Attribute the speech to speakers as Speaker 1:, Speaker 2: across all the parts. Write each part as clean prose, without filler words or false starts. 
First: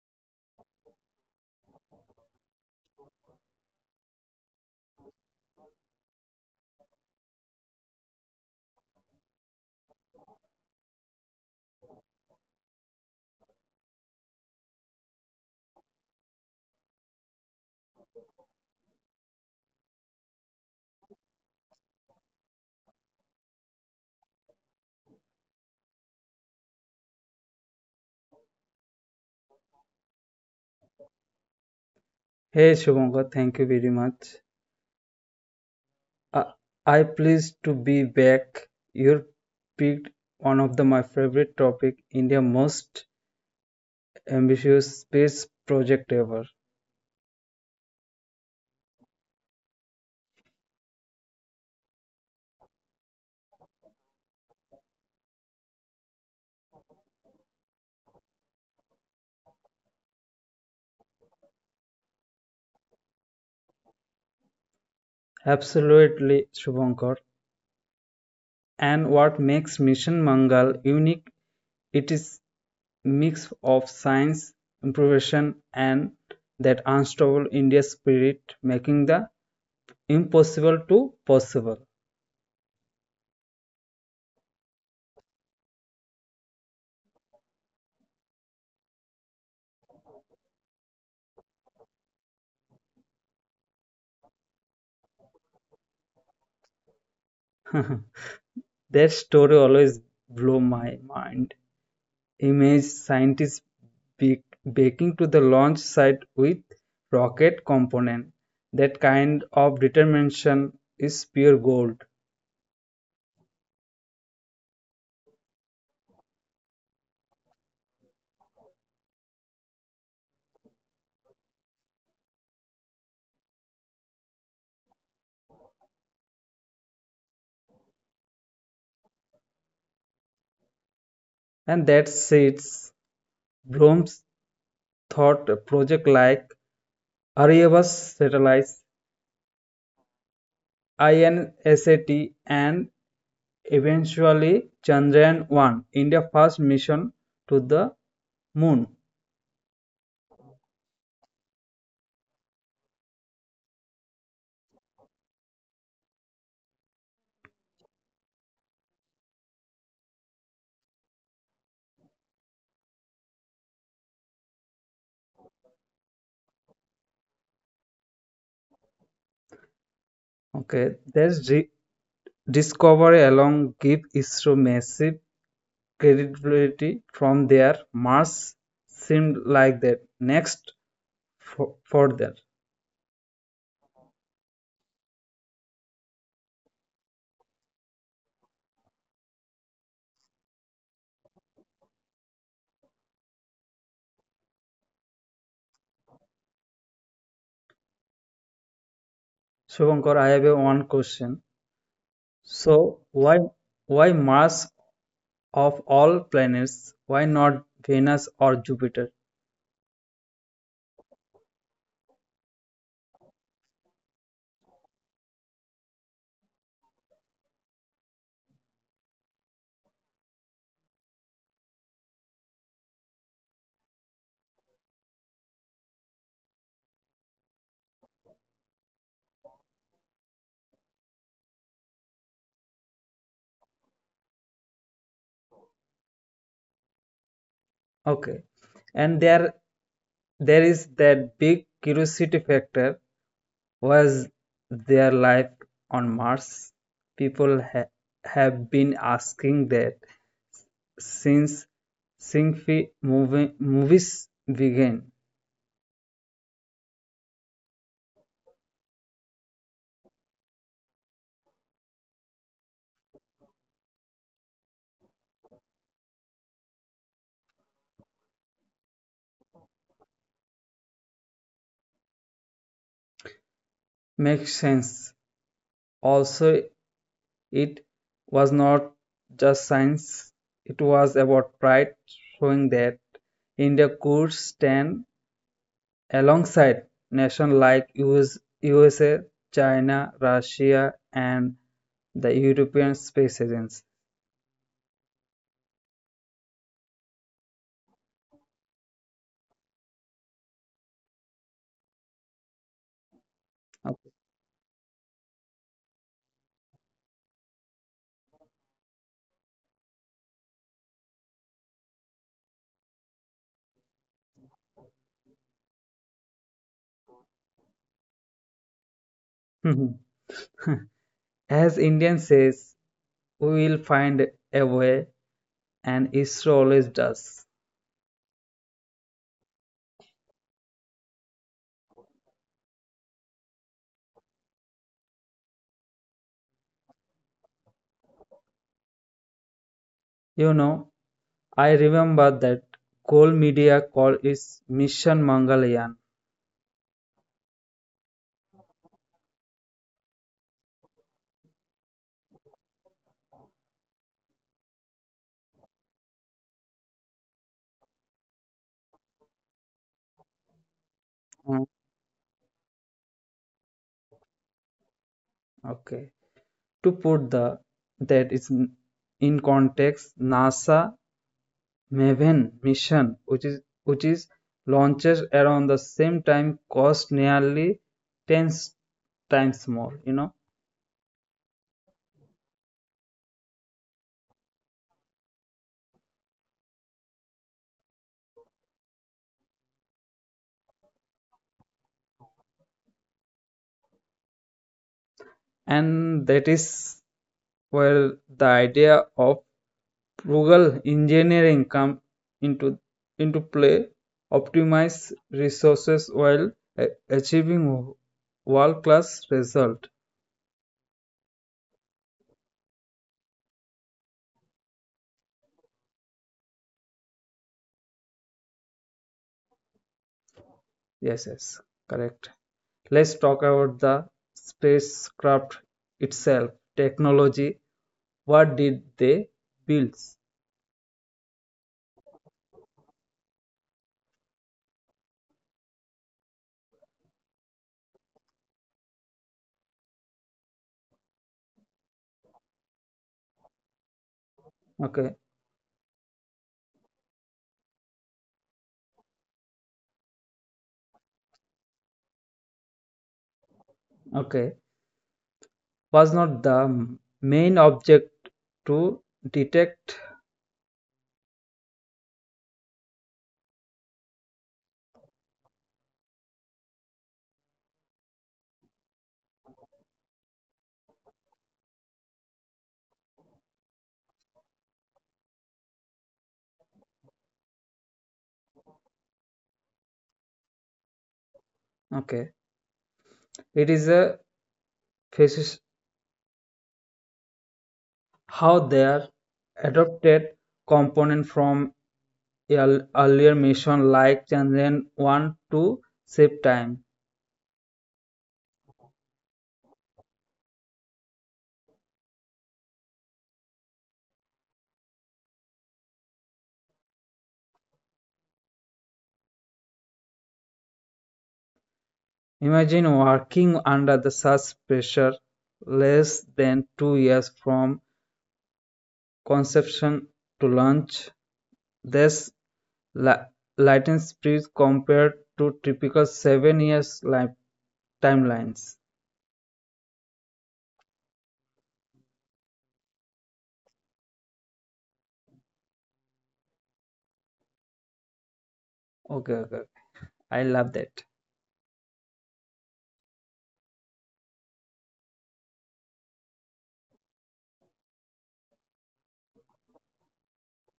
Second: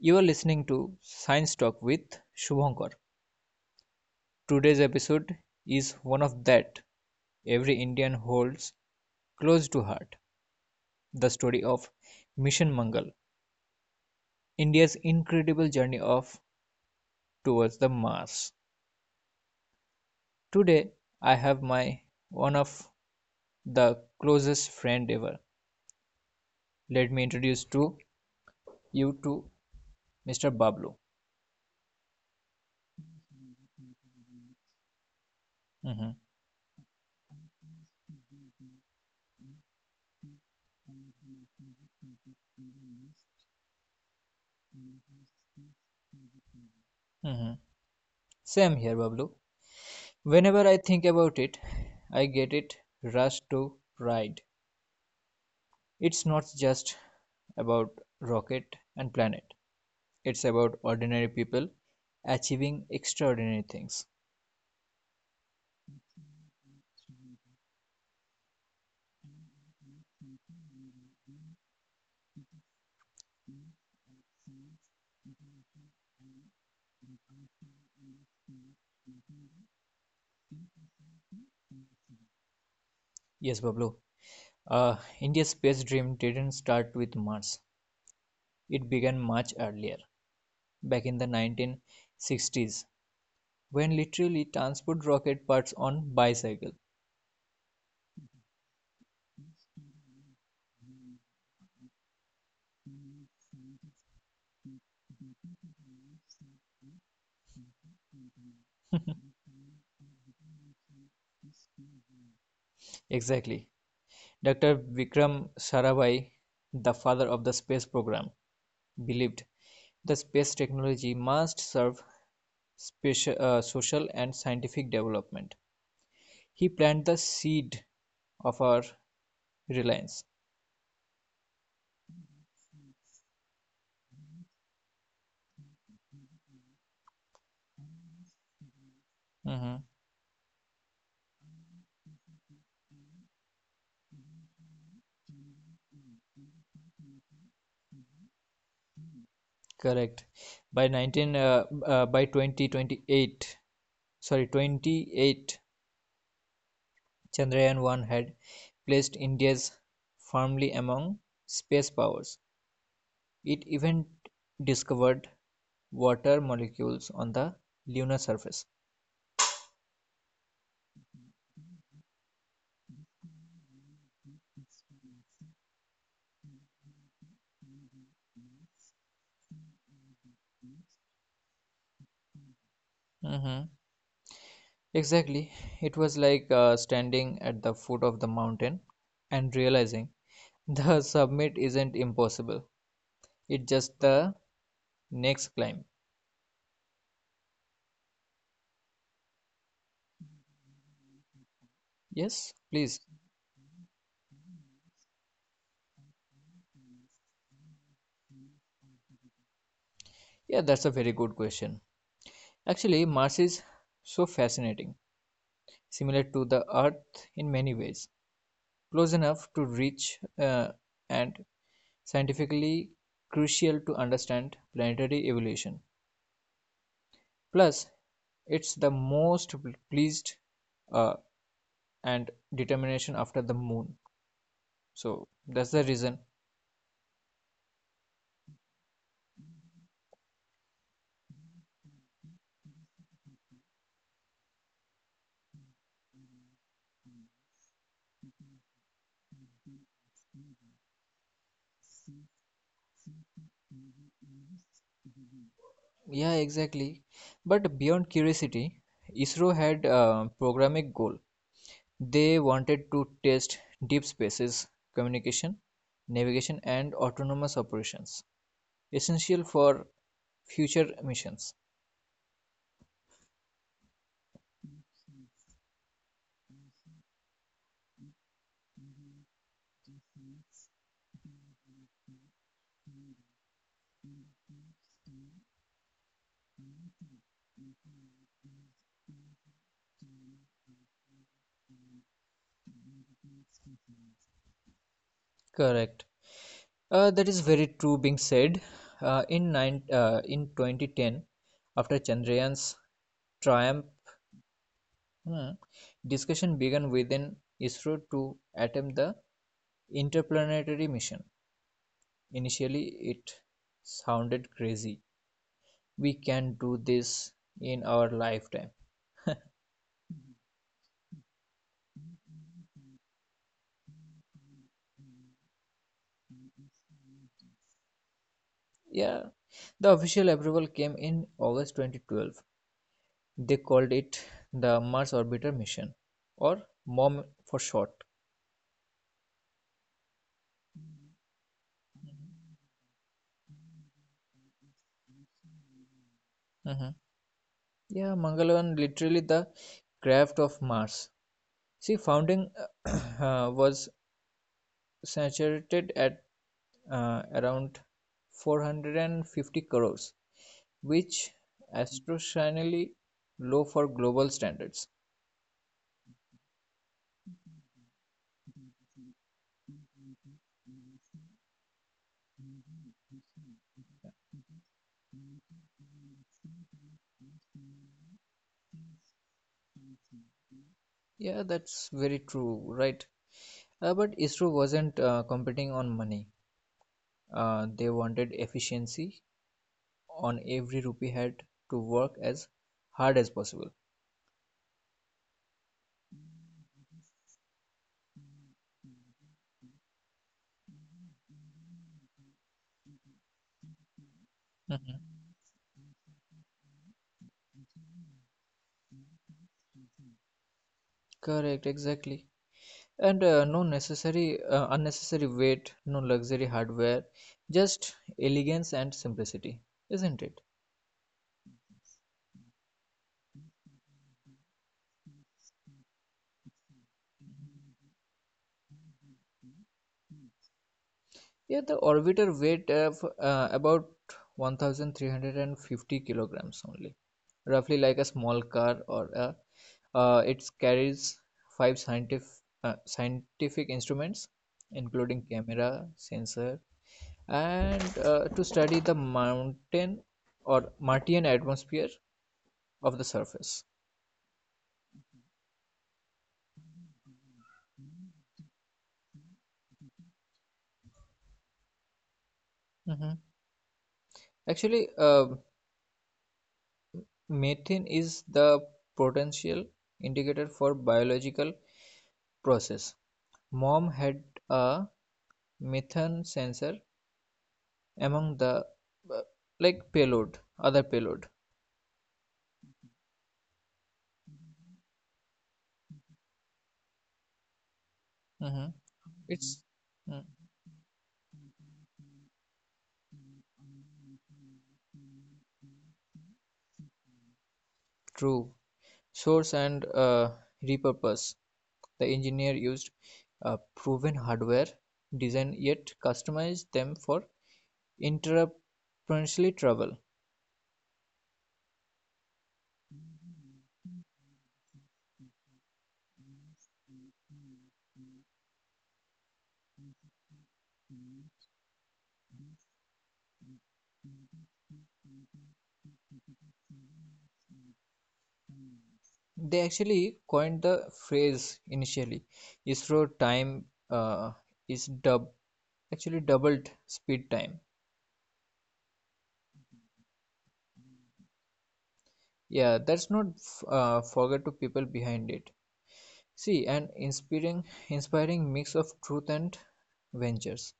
Speaker 1: You are listening to Science Talk with Shubhankar. Today's episode is one of that every Indian holds close to heart, the story of Mission Mangal, India's incredible journey of towards the Mars. Today I have my one of the closest friend ever. Let me introduce to you to Mr. Bablu.
Speaker 2: Hey Shubhankar, thank you very much.
Speaker 1: Mhm,
Speaker 2: I, I pleased to be back. You picked one of my favorite topic, India most ambitious space project ever.
Speaker 1: mhm. Same here, Bablu. Whenever I think about it, I get it rushed to pride. It's not just about rocket and planet. It's about ordinary people achieving extraordinary things.
Speaker 2: Absolutely, Shubhankar. And what makes Mission Mangal unique? It is mix of science, improvisation, and that unstoppable India spirit, making the impossible to possible.
Speaker 1: Yes, Bablu. India's space dream didn't start with Mars. It began much earlier, back in the 1960s, when literally transport rocket parts on bicycle.
Speaker 2: That story always blew my mind. Image scientists baking to the launch site with rocket component. That kind of determination is pure gold.
Speaker 1: Exactly. Dr. Vikram Sarabhai, the father of the space program, believed the space technology must serve special social and scientific development. He planted the seed of our reliance.
Speaker 2: And that sets Bloom's thought project like Aryava's satellites,
Speaker 1: Mhm.
Speaker 2: INSAT, and eventually Chandrayaan 1, India's first mission to the moon.
Speaker 1: Correct. By 19, uh, uh, by 2028, sorry, 28, Chandrayaan 1 had placed India's firmly among space powers. It even discovered water molecules on the lunar surface.
Speaker 2: Okay, that's discovery alone give ISRO massive credibility from their mass seemed like that. Next, for, further.
Speaker 1: Mm-hmm. Exactly. It was like standing at the foot of the mountain and realizing the summit isn't impossible. It's just the next climb.
Speaker 2: Shubhankar, I have a one question.
Speaker 1: Yes,
Speaker 2: So,
Speaker 1: please.
Speaker 2: why Mars of all planets? Why not Venus or Jupiter?
Speaker 1: Yeah, that's a very good question. Actually, Mars is so fascinating, similar to the Earth in many ways, close enough to reach and scientifically crucial to understand planetary evolution. Plus, it's the most pleased uh, and determination after the moon. So that's the reason.
Speaker 2: Okay, and there is that big curiosity factor. Was there life on Mars? People have been asking that since sci-fi movies began.
Speaker 1: Yeah, exactly. But beyond curiosity, ISRO had a programmatic goal. They wanted to test deep spaces communication, navigation, and autonomous operations, essential for future missions.
Speaker 2: Makes sense. Also, it was not just science, it was about pride, showing that India could stand alongside nations like US, USA, China, Russia, and the European Space Agency.
Speaker 1: Correct. That is very true being said. In 2010, after Chandrayaan's triumph. Hmm. Discussion began within ISRO to attempt the interplanetary mission. Initially, it sounded crazy. We can do this in our lifetime.
Speaker 2: Okay. As Indian says, we will find a way, and ISRO always does.
Speaker 1: Yeah, the official approval came in August 2012. They called it the Mars Orbiter Mission, or MOM for short.
Speaker 2: You know, I remember that Coal Media call is mission Mangalyaan.
Speaker 1: Mhm. Yeah, Mangalan literally the craft of Mars. See, founding was saturated at around 450 crores, which
Speaker 2: Mm.
Speaker 1: astronomically low for global standards.
Speaker 2: Okay. To put the that is in context, NASA Maven mission, which is launches around the same time, cost nearly 10 times more,
Speaker 1: Yeah, that's very true, right? But ISRO wasn't competing on money. They wanted efficiency on every rupee had to work as hard as possible.
Speaker 2: and that is where the idea of Frugal engineering come into into play,
Speaker 1: Mhm.
Speaker 2: optimize resources while uh, achieving world-class result.
Speaker 1: Correct, exactly. And no unnecessary weight, no luxury hardware, just elegance and simplicity, isn't it?
Speaker 2: Yes, yes, correct. Let's talk about the spacecraft itself, technology. What did they build?
Speaker 1: Yeah, the orbiter weighed of, about 1350 kilograms only, roughly like a small car it carries five scientific instruments, including
Speaker 2: Okay,
Speaker 1: camera, sensor, and to study the mountain or Martian atmosphere of the surface.
Speaker 2: okay. Was not the main object to detect.
Speaker 1: Mhm. Actually, methane is the potential indicator for biological process. Mom had a methane sensor among the uh, like payload other payload.
Speaker 2: Okay, it is a.
Speaker 1: Mm-hmm.
Speaker 2: How their
Speaker 1: It's mm,
Speaker 2: adopted component from earlier mission like Chandrayaan-1 to save time.
Speaker 1: true source and repurpose the engineer used proven hardware design yet customized them for intrapreneurial travel.
Speaker 2: Imagine working under the such pressure less than 2 years from conception to launch. This la- latent speed compared to typical 7 years timelines.
Speaker 1: They actually coined the phrase initially isro time uh, is dub actually doubled speed time.
Speaker 2: Okay, okay. I love that.
Speaker 1: Yeah, that's not forget to people behind it. See, an inspiring mix of truth and ventures.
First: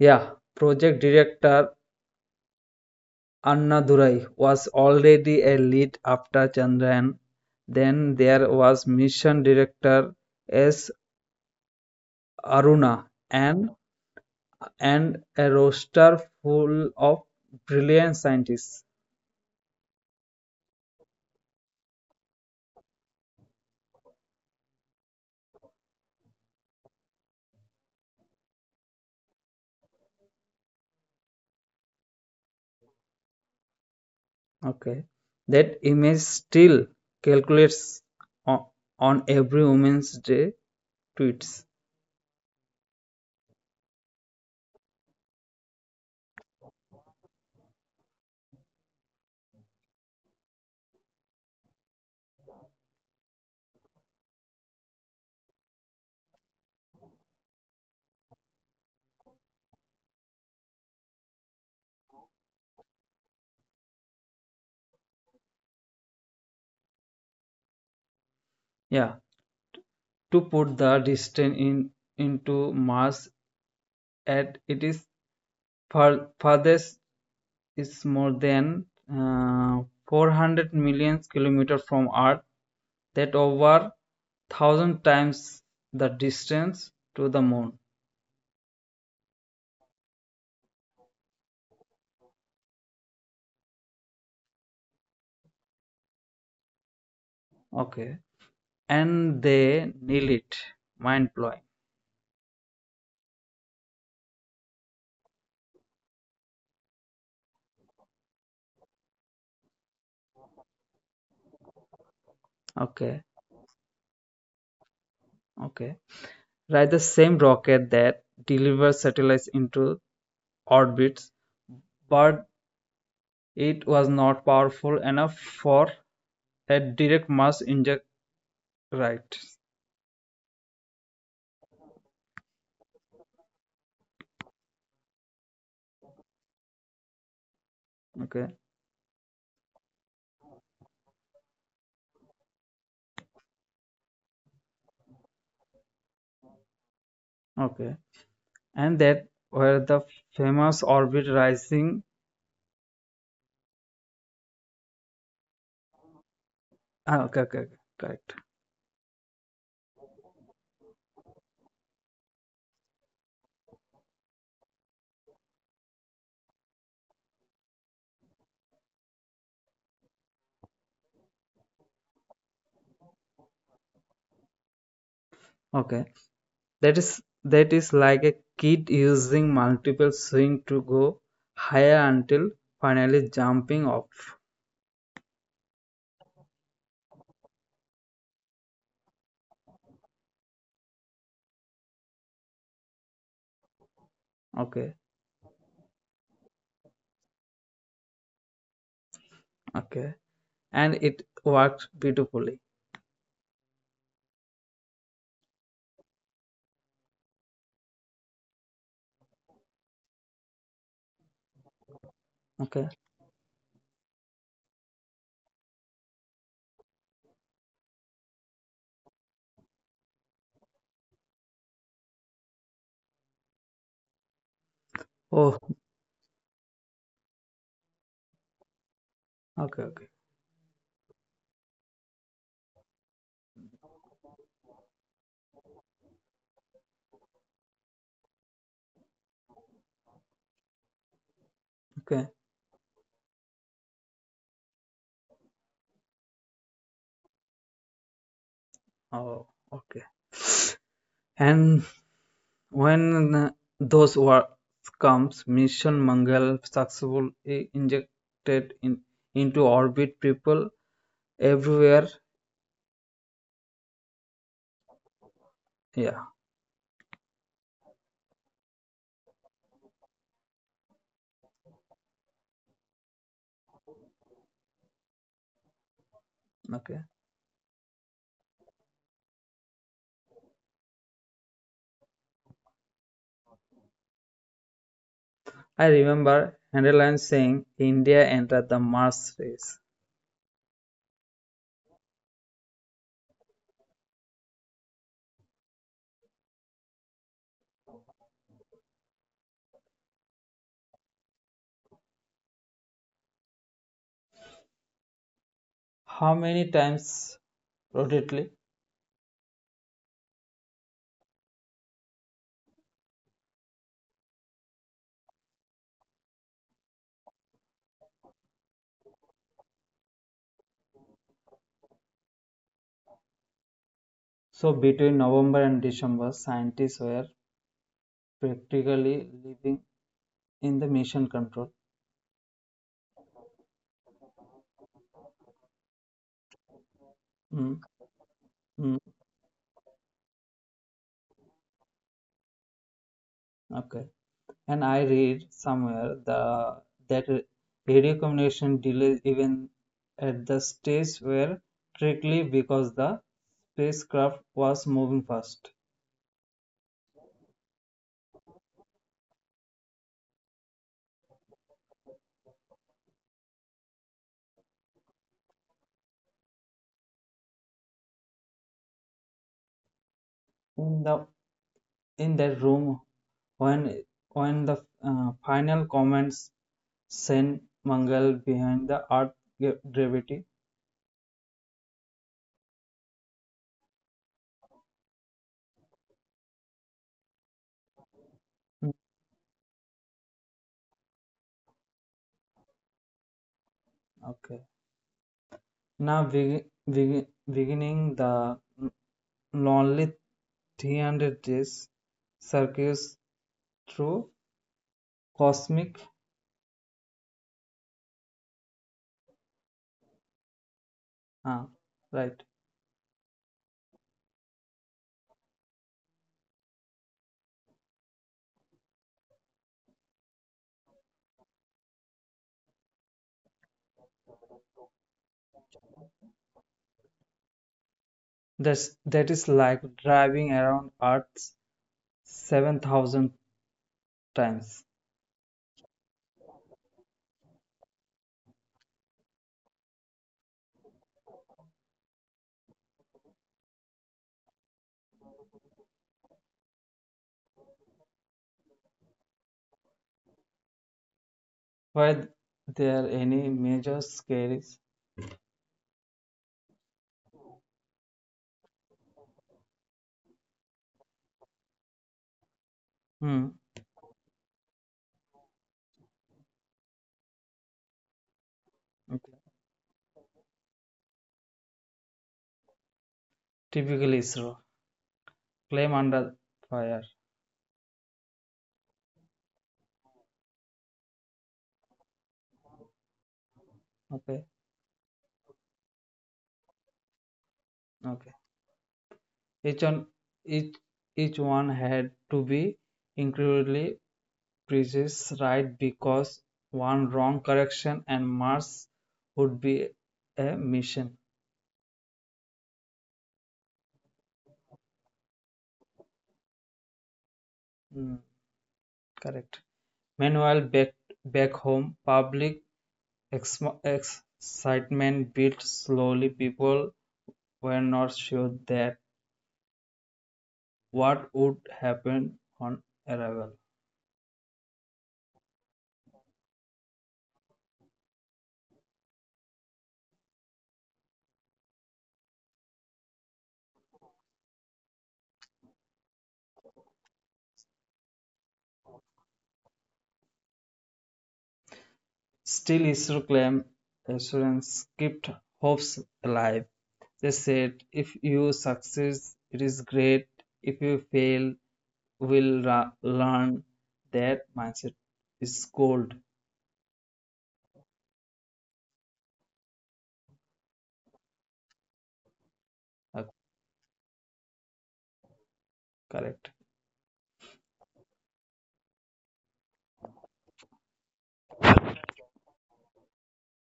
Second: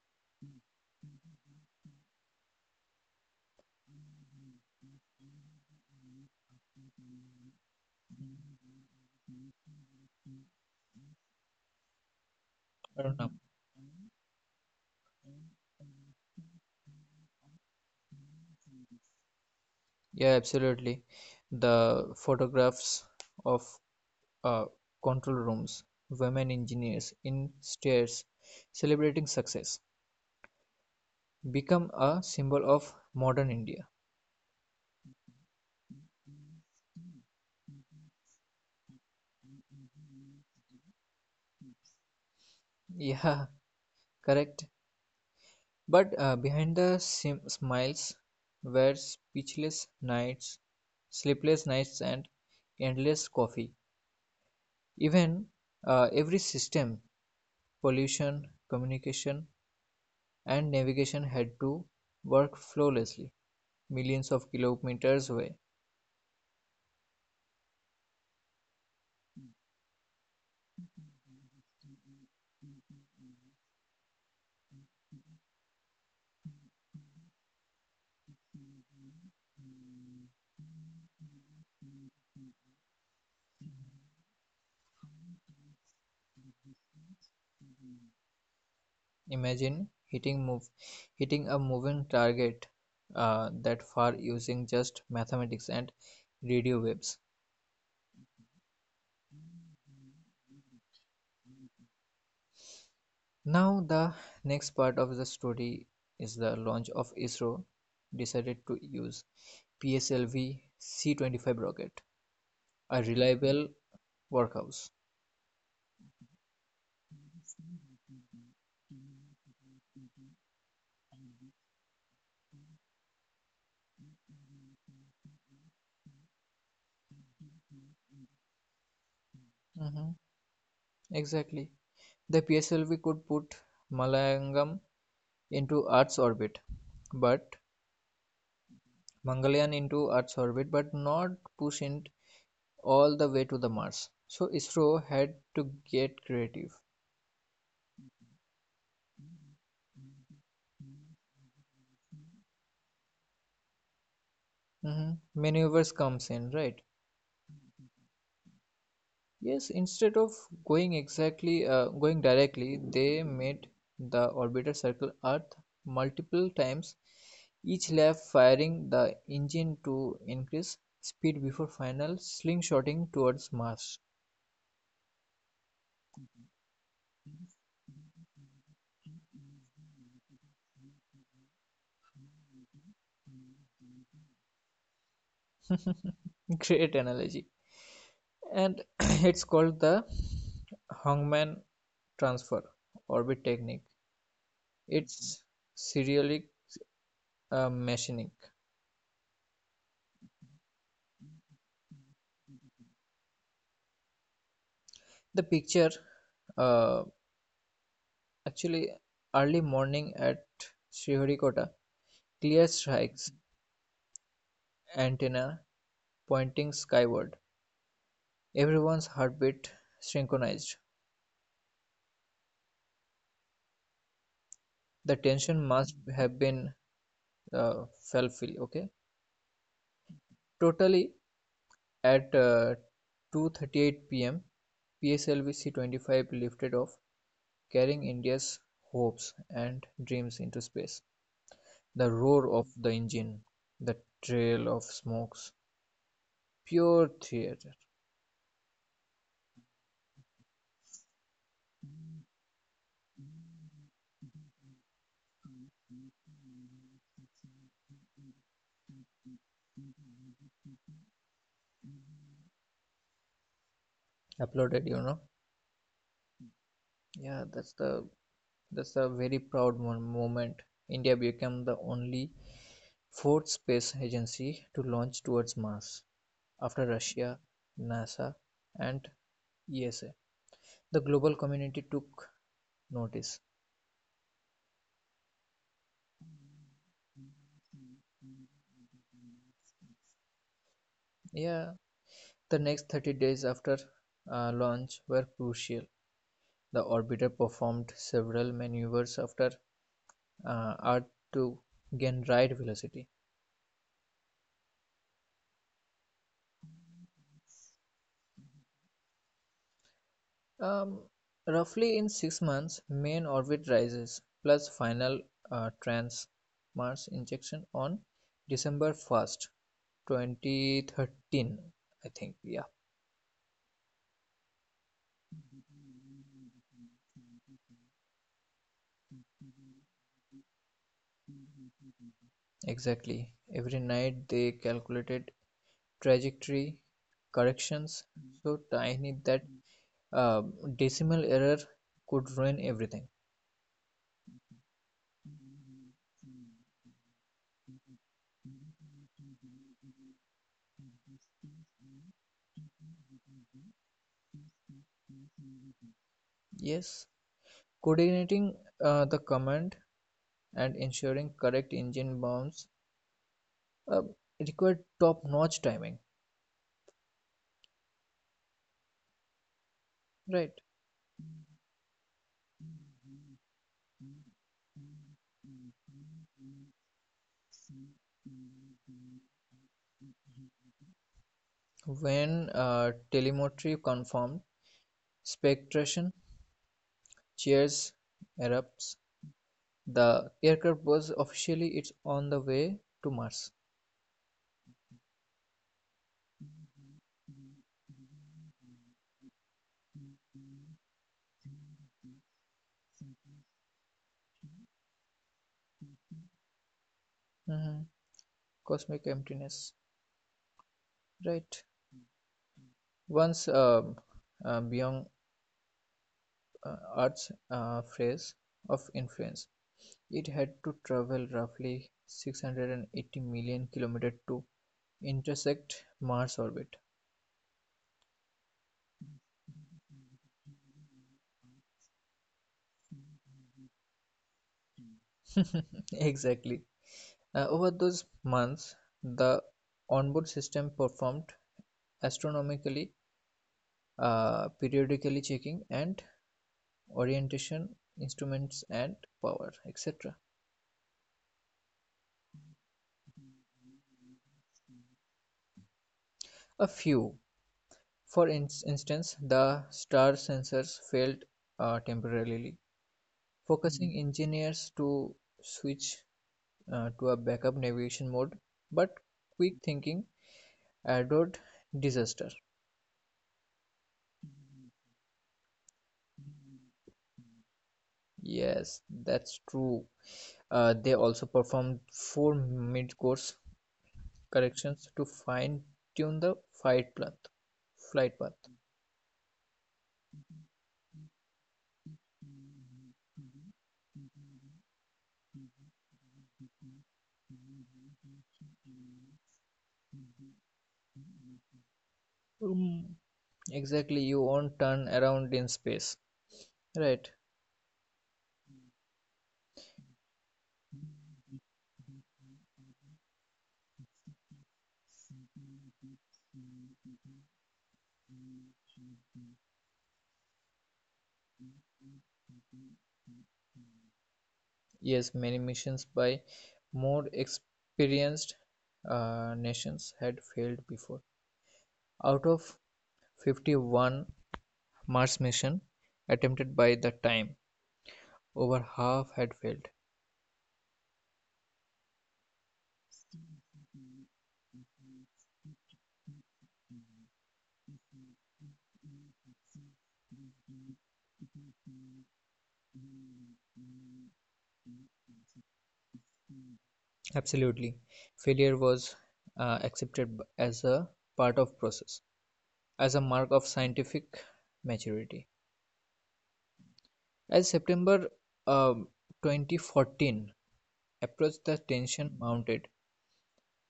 Speaker 2: Yeah, project director Annadurai was already a lead after Chandran; then there was Mission Director S.
Speaker 1: I
Speaker 2: Aruna
Speaker 1: don't know.
Speaker 2: and and a roster full of brilliant scientists.
Speaker 1: Yeah, absolutely. The photographs of uh, control rooms, women engineers in stairs, celebrating success, become a symbol of modern India.
Speaker 2: Okay. That image still calculates on, on every Women's Day tweets.
Speaker 1: Yeah, correct. But behind the smiles were speechless nights, sleepless nights, and endless coffee. Even every system pollution, communication, and navigation had to work flawlessly millions of kilometers away.
Speaker 2: Yeah. To put the distance in into Mars at it is far, farthest is more than uh, 400 million kilometers from Earth, that over thousand times the distance to the moon.
Speaker 1: Imagine hitting a moving target that far using just mathematics and radio waves.
Speaker 2: Okay, and they nail it. Mind blowing.
Speaker 1: Now the next part of the story is the launch of ISRO decided to use PSLV C25 rocket, a
Speaker 2: Okay,
Speaker 1: reliable workhorse.
Speaker 2: okay. Right, the same rocket that delivers satellites into orbits, but it was not powerful enough for a direct mass inject. Right.
Speaker 1: Mhm. Exactly. The pslv could put Malayagam into Earth's orbit, but
Speaker 2: Okay.
Speaker 1: Mangalyaan into Earth's orbit, but not push it all the way to the Mars. So ISRO had to get creative.
Speaker 2: Okay. And that where the famous orbit rising.
Speaker 1: Mhm. Maneuvers comes in, right?
Speaker 2: Ah, okay. Okay, okay, correct.
Speaker 1: Yes, instead of going directly, they made the orbiter circle Earth multiple times, each lap firing the engine to increase speed before final slingshotting towards Mars.
Speaker 2: Okay, that is like a kid using multiple swing to go higher until finally jumping off.
Speaker 1: Great analogy. And it's called the Hongman transfer orbit technique.
Speaker 2: Okay,
Speaker 1: It's serialic machining.
Speaker 2: okay. And it worked beautifully.
Speaker 1: The picture, uh, actually, early morning at Sriharikota, clear
Speaker 2: Okay.
Speaker 1: strikes, antenna pointing skyward, everyone's heartbeat synchronized. The
Speaker 2: Oh,
Speaker 1: tension must have been uh, fulfilled, okay?
Speaker 2: okay. Okay,
Speaker 1: Totally. At 2:38 p.m., PSLV C-25 lifted off, carrying India's hopes and dreams into space. The
Speaker 2: okay.
Speaker 1: roar of the engine, the trail of smokes, pure theater.
Speaker 2: Oh, okay. And when those work comes, mission mangal successfully injected in into orbit, people everywhere.
Speaker 1: Applauded.
Speaker 2: Yeah.
Speaker 1: Yeah, that's a very proud moment. India became the only fourth space agency to launch towards Mars after
Speaker 2: Okay.
Speaker 1: Russia, NASA, and ESA. The global community took notice.
Speaker 2: I remember Henderland saying India entered the Mars race.
Speaker 1: Yeah, the next 30 days after launch were crucial. The orbiter performed several maneuvers after Earth to gain right velocity.
Speaker 2: How many times rotately?
Speaker 1: Um, roughly in 6 months, main orbit rises plus final trans Mars injection on December 1st, 2013. I think, yeah,
Speaker 2: So between November and December, scientists were practically living in the mission control.
Speaker 1: exactly. Every night they calculated trajectory
Speaker 2: Mm.
Speaker 1: corrections so
Speaker 2: Mm.
Speaker 1: tiny that uh, decimal error could ruin everything.
Speaker 2: Okay. And I read somewhere the that radio communication delays even at the stage were strictly because the spacecraft was moving fast.
Speaker 1: Yes, coordinating the command and ensuring correct engine bounds uh, required top-notch timing, right?
Speaker 2: In the in that room when when the final comments send Mangal behind the earth gravity.
Speaker 1: When telemetry confirmed spectration, cheers
Speaker 2: Mm.
Speaker 1: erupts. The aircraft was officially it's on the way to Mars.
Speaker 2: Okay. Now begi- beginning the lonely 300 days circuits through cosmic
Speaker 1: Mhm. Cosmic emptiness,
Speaker 2: uh,
Speaker 1: right?
Speaker 2: right.
Speaker 1: Once beyond Earth's phrase of influence. It had to travel roughly 680 million kilometers to intersect Mars' orbit.
Speaker 2: That's that is like driving around earth 7,000 times.
Speaker 1: Exactly. Over those months, the onboard system performed astronomically, periodically checking and orientation instruments and power, etc.
Speaker 2: Were there any major scares?
Speaker 1: A few, for instance, the star sensors failed temporarily,
Speaker 2: Hmm.
Speaker 1: focusing engineers to switch to a backup navigation mode, but quick thinking adored disaster.
Speaker 2: Typically ISRO claim under fire.
Speaker 1: Yes, that's true. They also performed four mid-course
Speaker 2: Okay,
Speaker 1: corrections to fine-tune the flight path. Flight
Speaker 2: okay.
Speaker 1: path.
Speaker 2: Each one, each each one had to be incredibly precise, right? Because one wrong correction and Mars would be a mission.
Speaker 1: Um, exactly, you won't turn around in space, right?
Speaker 2: Mm, correct. Meanwhile, back home, public ex- excitement built slowly. People were not sure that what would happen on arrival.
Speaker 1: Yes, many missions by more experienced nations had failed before. Out of 51 Mars mission attempted by that time over half had failed.
Speaker 2: Still issue claim assurance kept hopes alive. They said, if you succeed, it is great. If you fail, we'll learn. That mindset is gold.
Speaker 1: Absolutely. Failure was accepted as a part of process, as a
Speaker 2: Uh,
Speaker 1: mark of scientific maturity.
Speaker 2: Correct.
Speaker 1: As September um 2014 approached, the tension mounted.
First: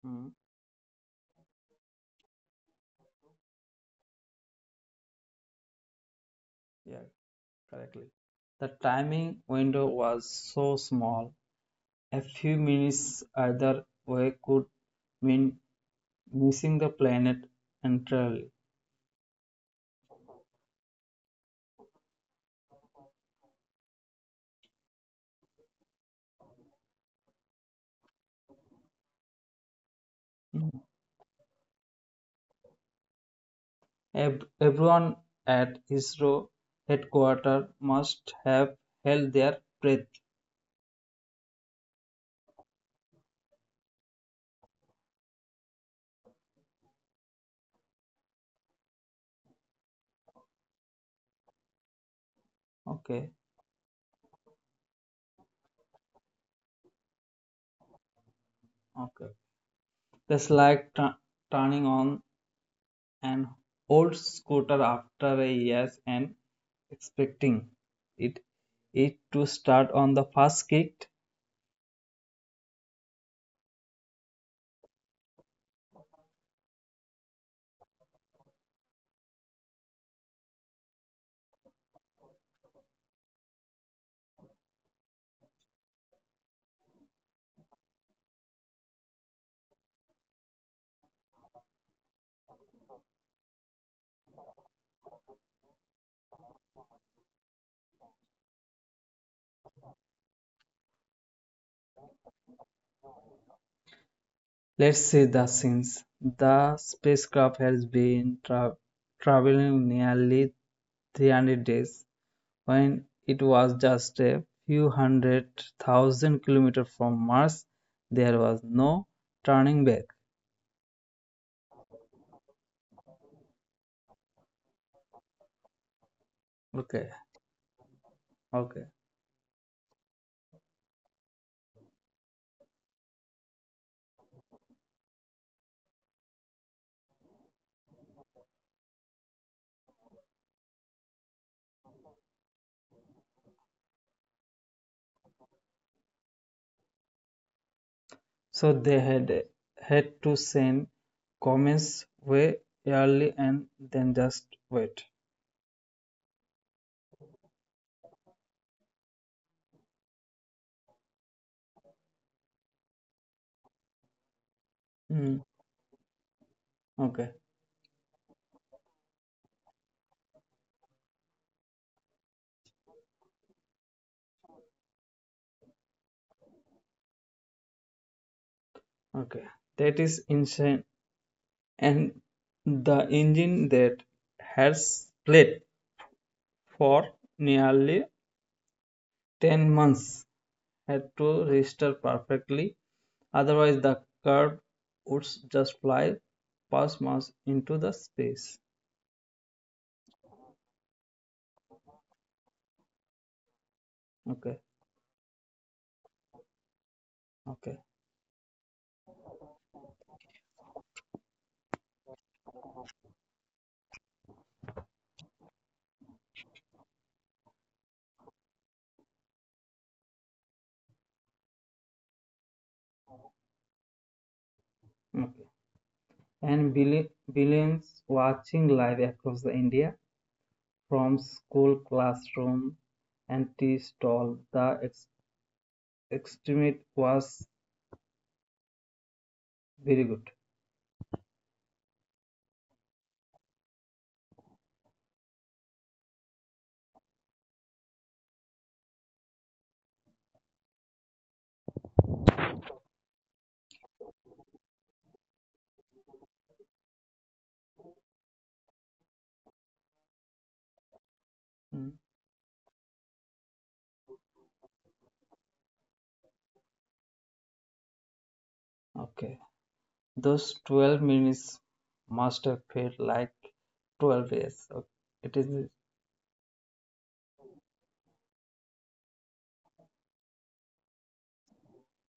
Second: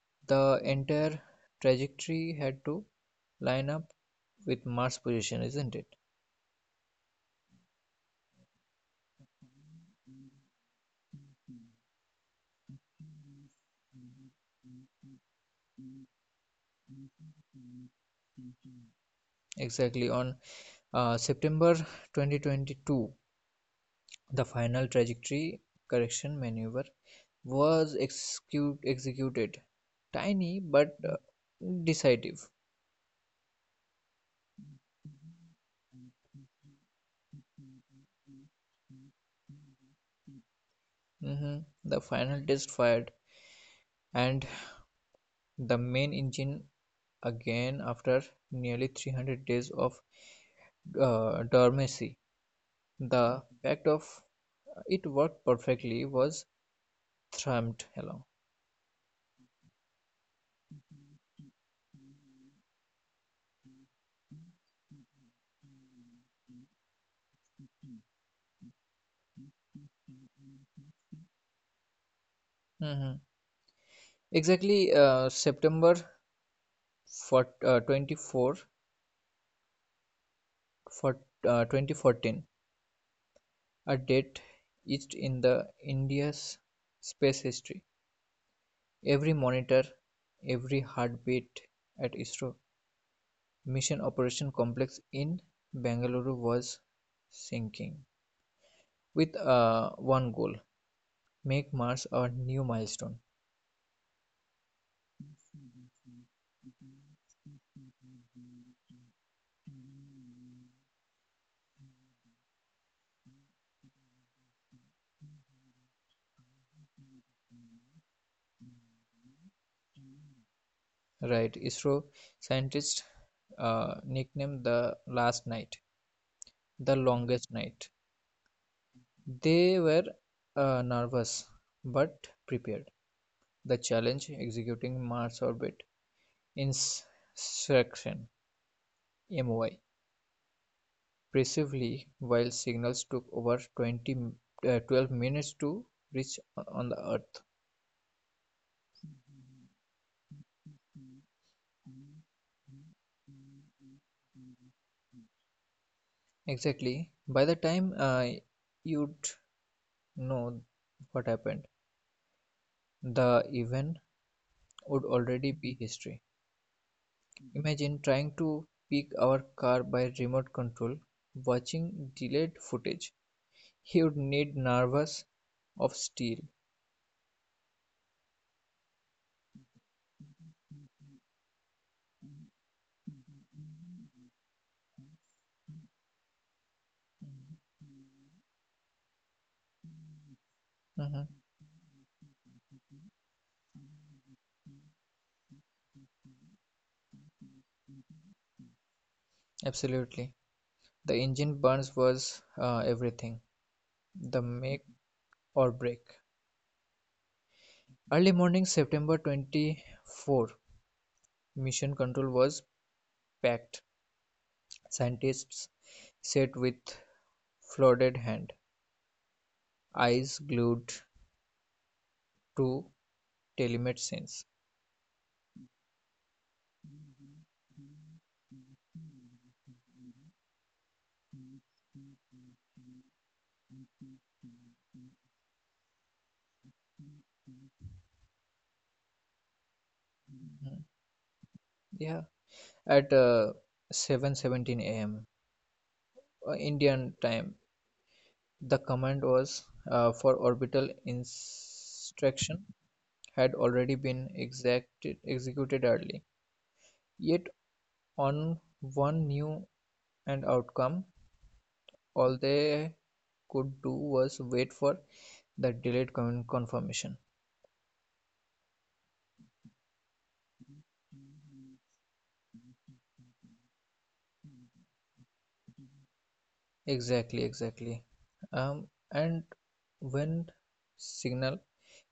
Speaker 2: Mm,
Speaker 1: The entire trajectory had to line up with Mars position, isn't it?
Speaker 2: yeah, correctly. The timing window was so small. A few minutes either way could mean missing the planet entirely.
Speaker 1: Exactly. On September 2022, the final trajectory correction maneuver was executed, tiny
Speaker 2: Mm.
Speaker 1: but decisive.
Speaker 2: Everyone at Isro headquarters must have held their breath.
Speaker 1: Mhm. The final test fired, and the main engine again after nearly 300 days of dormancy.
Speaker 2: Okay,
Speaker 1: The fact of it worked perfectly was thrummed along.
Speaker 2: okay. That's like turning on an old scooter after a year and expecting it it to start on the first kick.
Speaker 1: Mhm. Exactly September 4, 24 for 2014. A date etched in the India's space history: every monitor, every heartbeat at ISRO Mission Operation Complex in Bengaluru was sinking with one goal: make Mars our new milestone.
Speaker 2: Let's see the scenes. The spacecraft has been traveling nearly 300 days when it was just a few 100,000 kilometers from Mars, there was no turning back.
Speaker 1: Right, ISRO scientists nicknamed the last night the
Speaker 2: Okay,
Speaker 1: longest night.
Speaker 2: okay.
Speaker 1: They were nervous but prepared. The challenge executing Mars orbit Insurrection MOI, bravely while signals took over 12 minutes to reach on the Earth.
Speaker 2: So they had to send comets way early and then just wait.
Speaker 1: Exactly. By the time you'd know what happened, the event would
Speaker 2: Mm,
Speaker 1: already be history.
Speaker 2: okay,
Speaker 1: Imagine trying to pick our car by remote control, watching delayed footage. He would need nerves of steel.
Speaker 2: okay. That is insane. And the engine that has played for nearly 10 months had
Speaker 1: Mhm.
Speaker 2: to register perfectly. Otherwise the curve would just fly past Mars into the space.
Speaker 1: Absolutely. The engine burns was everything, the
Speaker 2: Okay,
Speaker 1: make or break.
Speaker 2: okay,
Speaker 1: Early morning, September 24, mission control was packed. Scientists sat with flooded hand, eyes glued to telemet scenes.
Speaker 2: okay. And billions watching live across the India from school classroom and tea stall. The estimate was very good.
Speaker 1: Mhm. Yeah, at 7:17 a.m. Indian time, the command was for orbital instruction had already been executed early. Yet on one new and outcome,
Speaker 2: Mm.
Speaker 1: all they could do was wait for the delayed confirmation.
Speaker 2: Okay, those 12 minutes must have felt like 12 years. Okay. It is
Speaker 1: Exactly, exactly. And when signal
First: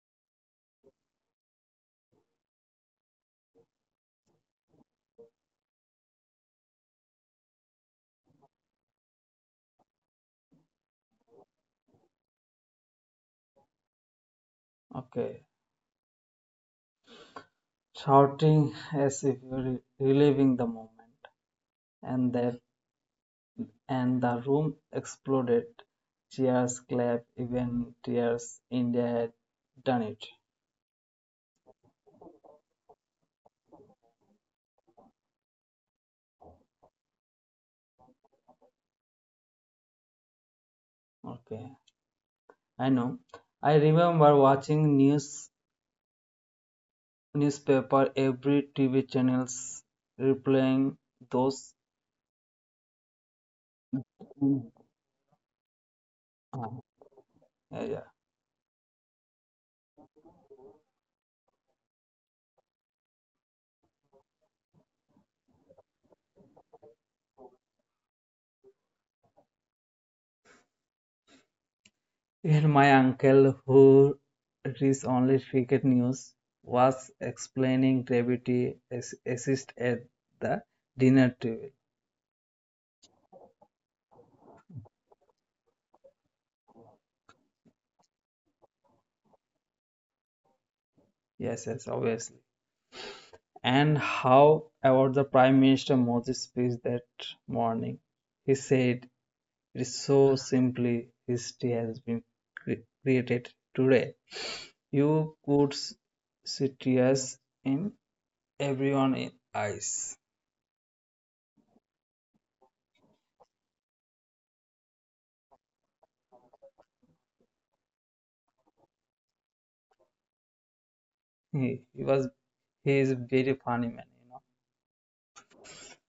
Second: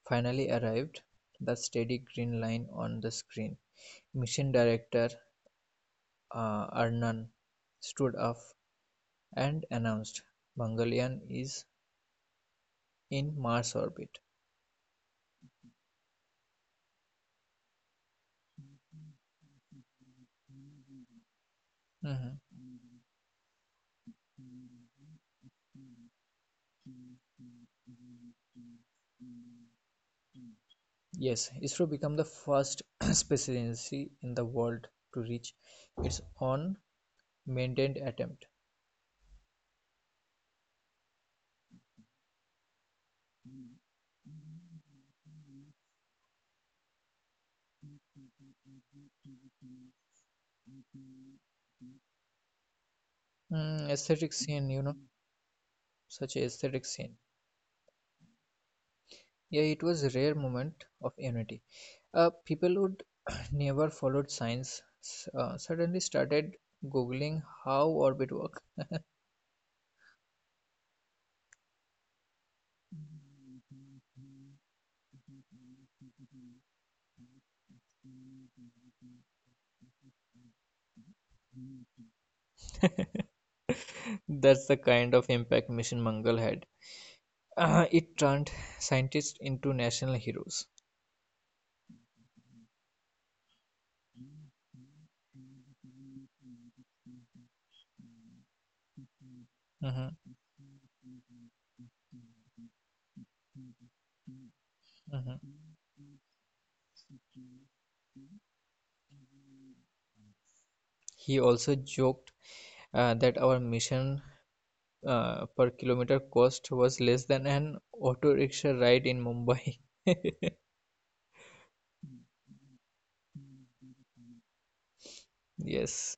Speaker 1: finally arrived, the steady green line on the screen, mission director Arnan stood up and announced Mangalyaan is in Mars orbit.
Speaker 2: okay. Shouting as if reliving the moment. and
Speaker 1: Mhm.
Speaker 2: that and the room exploded. Cheers, clap, even tears. India had done it.
Speaker 1: Yes, ISRO became the first space agency in the world to reach its own maintained attempt.
Speaker 2: Okay, I know. I remember watching newspaper every TV channels replaying those.
Speaker 1: Mm, aesthetic scene, such a aesthetic
Speaker 2: Ah,
Speaker 1: scene.
Speaker 2: yeah, yeah.
Speaker 1: Yeah, it was a rare moment of unity. People would never followed science suddenly started googling how orbit work.
Speaker 2: Even my uncle who reads only cricket news was explaining gravity as assist at the dinner table.
Speaker 1: That's the kind of impact Mission Mangal had. It turned scientists into national heroes.
Speaker 2: Yes, yes, obviously. And how about the Prime Minister Modi's speech that morning? He said, it is
Speaker 1: Mhm,
Speaker 2: so simply history has been created today. You
Speaker 1: mhm.
Speaker 2: could see tears in everyone in eyes.
Speaker 1: He also joked that our mission per kilometer cost was less than an auto rickshaw ride in Mumbai.
Speaker 2: He, he was he is a very funny man, you know.
Speaker 1: Yes,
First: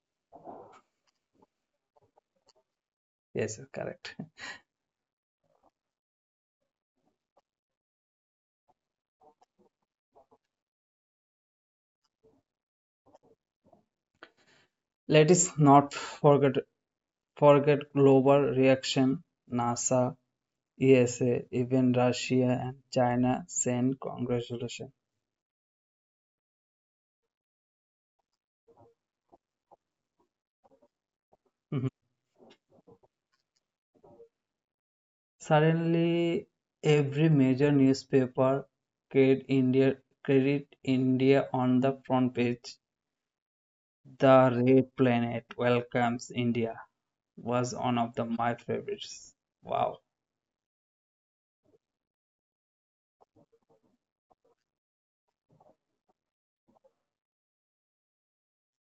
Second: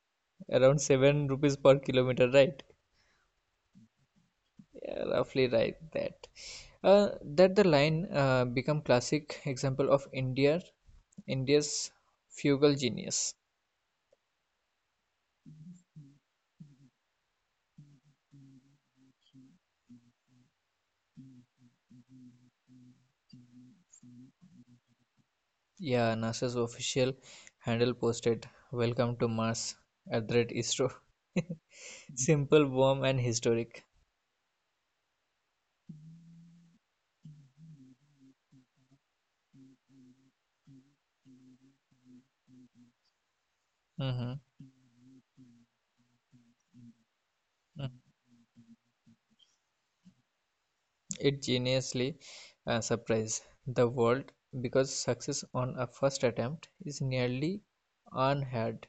Speaker 1: around 7 rupees per kilometer, right?
Speaker 2: Yes, correct.
Speaker 1: Yeah, roughly right that. Uh, that the line become classic example of India's fugal genius.
Speaker 2: Let us not forget global reaction. NASA, ESA, even Russia and China send congratulations.
Speaker 1: Yeah, NASA's official handle posted "Welcome to Mars" at the rate ISRO.
Speaker 2: Mm-hmm.
Speaker 1: Simple, warm, and historic.
Speaker 2: Suddenly, every major newspaper carried India, carried India on the front page.
Speaker 1: Mm-hmm.
Speaker 2: The Red Planet welcomes India was one
Speaker 1: Mm-hmm.
Speaker 2: of the my favorites. Wow.
Speaker 1: It geniusly surprised the world because success on a first attempt is nearly unheard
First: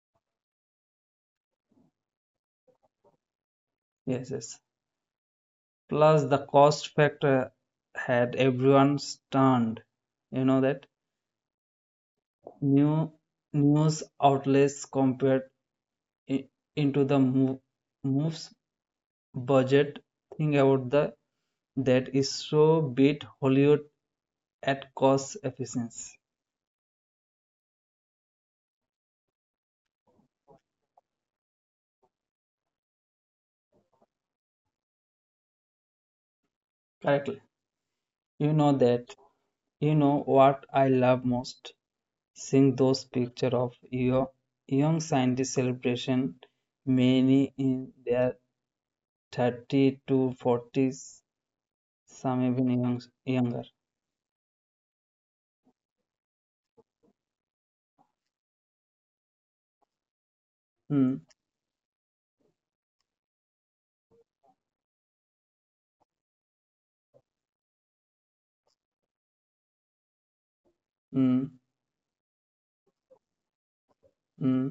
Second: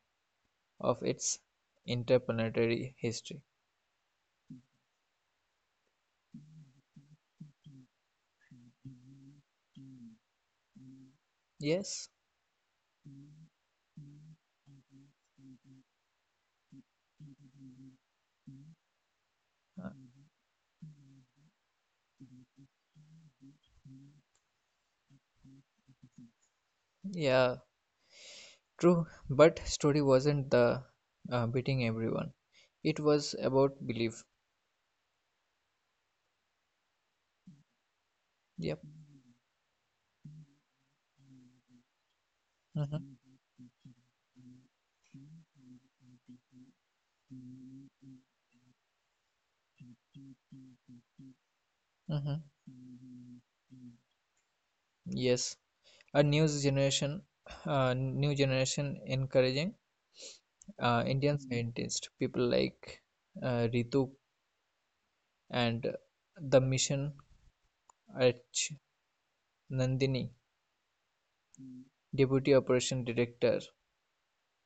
Speaker 1: of its interplanetary history.
Speaker 2: Yes, yes. Plus, the cost factor had everyone stunned. You know that
Speaker 1: Yes,
Speaker 2: new news outlets compared i- into the moves
Speaker 1: uh,
Speaker 2: budget. Think about the that is so beat Hollywood at cost efficiency.
Speaker 1: yeah, true. But story wasn't the beating everyone. It was about belief.
Speaker 2: Correctly. You know
Speaker 1: Yep.
Speaker 2: that. You know what I love most? Seeing those
Speaker 1: Mm-hmm.
Speaker 2: pictures of your young scientists celebration, many in their 30 to 40s, some
Speaker 1: Mm-hmm.
Speaker 2: even younger.
Speaker 1: Yes, a new generation encouraging
Speaker 2: Hmm.
Speaker 1: Indian scientists, people like Ritu and the mission H. Nandini,
Speaker 2: Hmm.
Speaker 1: deputy operation director,
Speaker 2: Hmm.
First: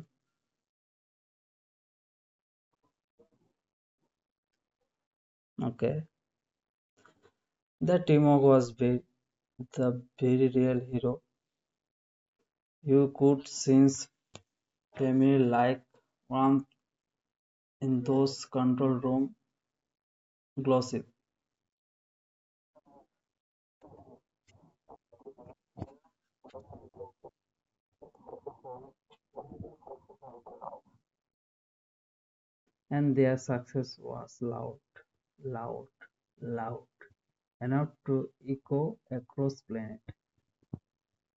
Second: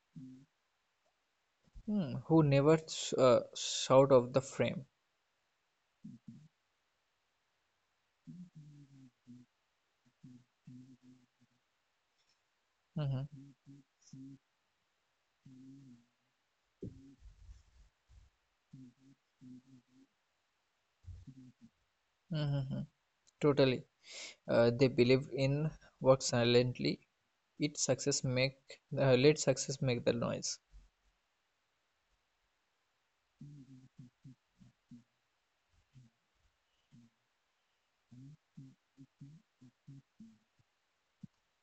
Speaker 1: who never out of the frame.
Speaker 2: Okay. The teamwork was big, the very real hero. You
Speaker 1: Mhm,
Speaker 2: could sense family like warmth in those control room glossy.
Speaker 1: mhm, mhm. Totally. They believed in work silently. It success make let success make the noise.
Speaker 2: And their success was loud, loud, loud, enough to echo across planet.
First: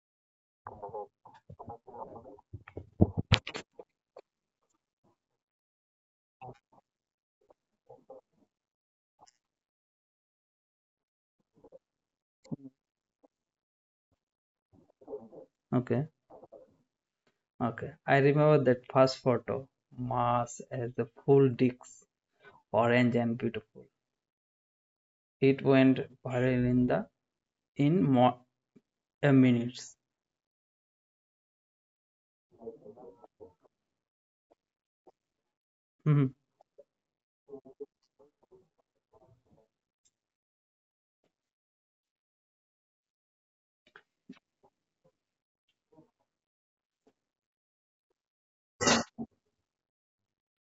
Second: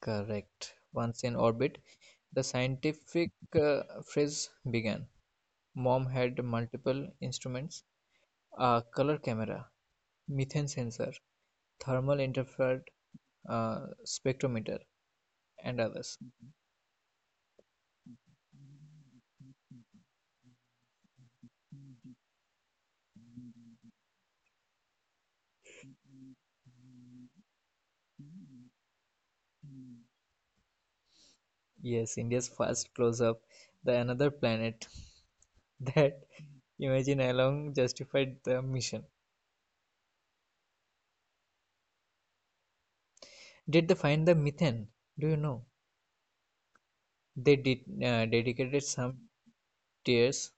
Speaker 1: Correct. Once in orbit, the scientific uh, phase began. Mom had multiple instruments, a color camera, methane sensor, thermal interfered spectrometer, and others.
Speaker 2: Okay, okay. I remember that first photo, Mars as the full disc, orange and beautiful. It went viral in the in more minutes.
Speaker 1: Yes, India's first close-up, the another planet that
Speaker 2: Mhm.
Speaker 1: imagine along justified the mission. Did they find the methane? Do you know? They did dedicated some tears,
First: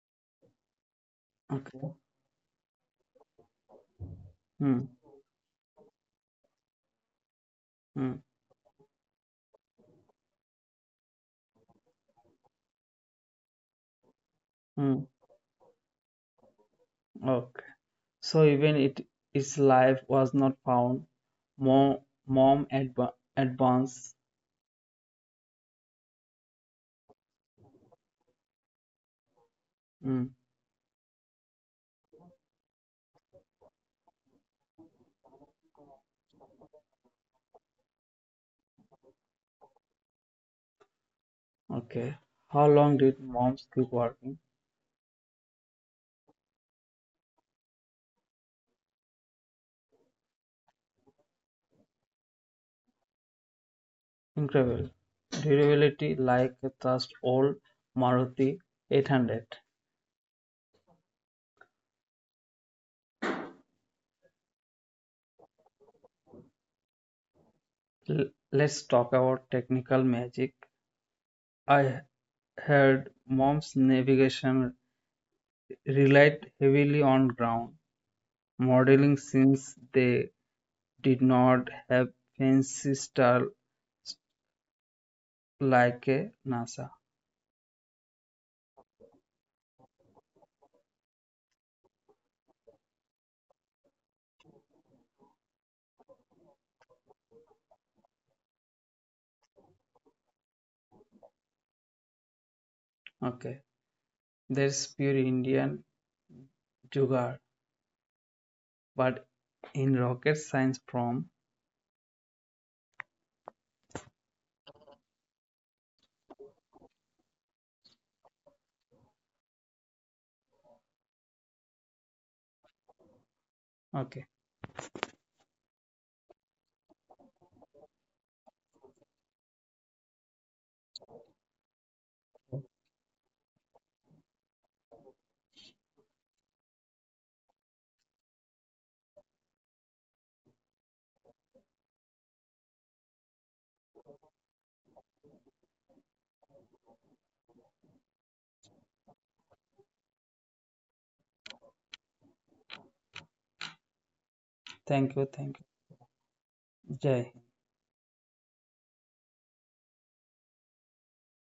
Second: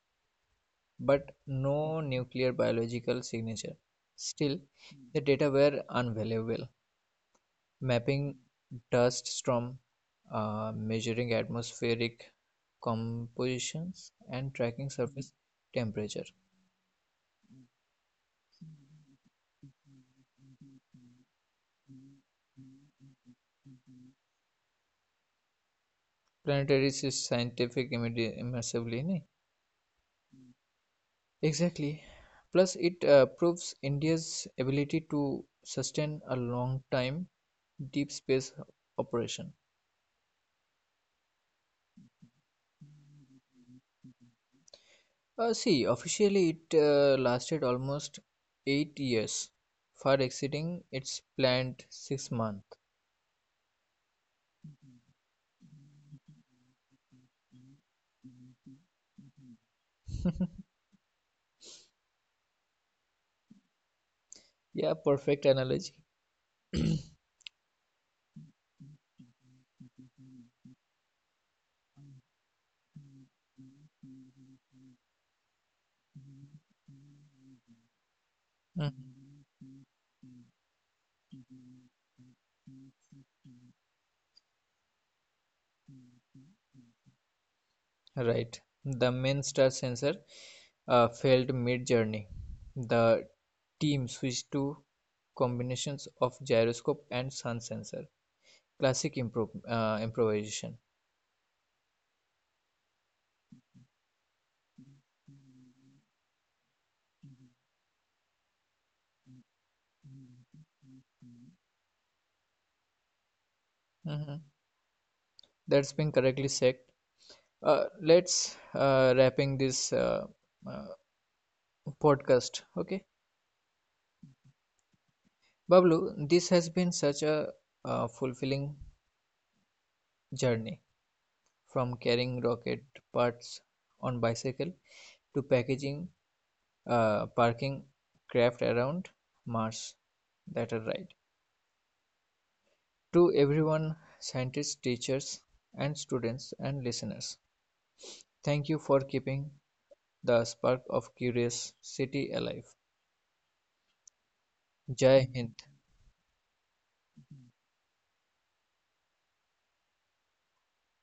Speaker 1: but
Speaker 2: Okay.
Speaker 1: no nuclear biological signature. Still,
Speaker 2: Hmm.
Speaker 1: the data were unvaluable.
Speaker 2: Hmm.
Speaker 1: Mapping dust storm, measuring atmospheric compositions, and
Speaker 2: Hmm.
Speaker 1: tracking surface temperature.
Speaker 2: Okay. So even it its life was not found. More mom advanced.
Speaker 1: Planetary is scientific immersively nahi?
Speaker 2: Mm.
Speaker 1: Exactly, plus it proves India's ability to sustain a long time deep space operation.
Speaker 2: Okay. How long did moms keep working?
Speaker 1: See officially it lasted almost 8 years far exceeding its planned 6 months.
Speaker 2: Incredible. Durability like a just old Maruti 800.
Speaker 1: Yeah, perfect analogy. Mhm.
Speaker 2: L- let's talk about technical magic. I heard mom's navigation relied heavily on ground modeling since they did not have fancy style like a NASA.
Speaker 1: Right. The main star sensor failed mid journey. The team switched to combinations of gyroscope and sun sensor. Classic improvisation.
Speaker 2: Okay, there's pure Indian jugaad, but in rocket science from
Speaker 1: Mhm. That's been correctly said. Let's wrapping this uh, podcast. Okay,
Speaker 2: okay.
Speaker 1: Bablu, this has been such a fulfilling journey from carrying rocket parts on bicycle to packaging parking craft around Mars that are right. To everyone, scientists, teachers, and students and listeners, thank you for keeping the spark of curiosity alive.
Speaker 2: Thank you
Speaker 1: Jai
Speaker 2: thank
Speaker 1: Hind.
Speaker 2: You जय हिंद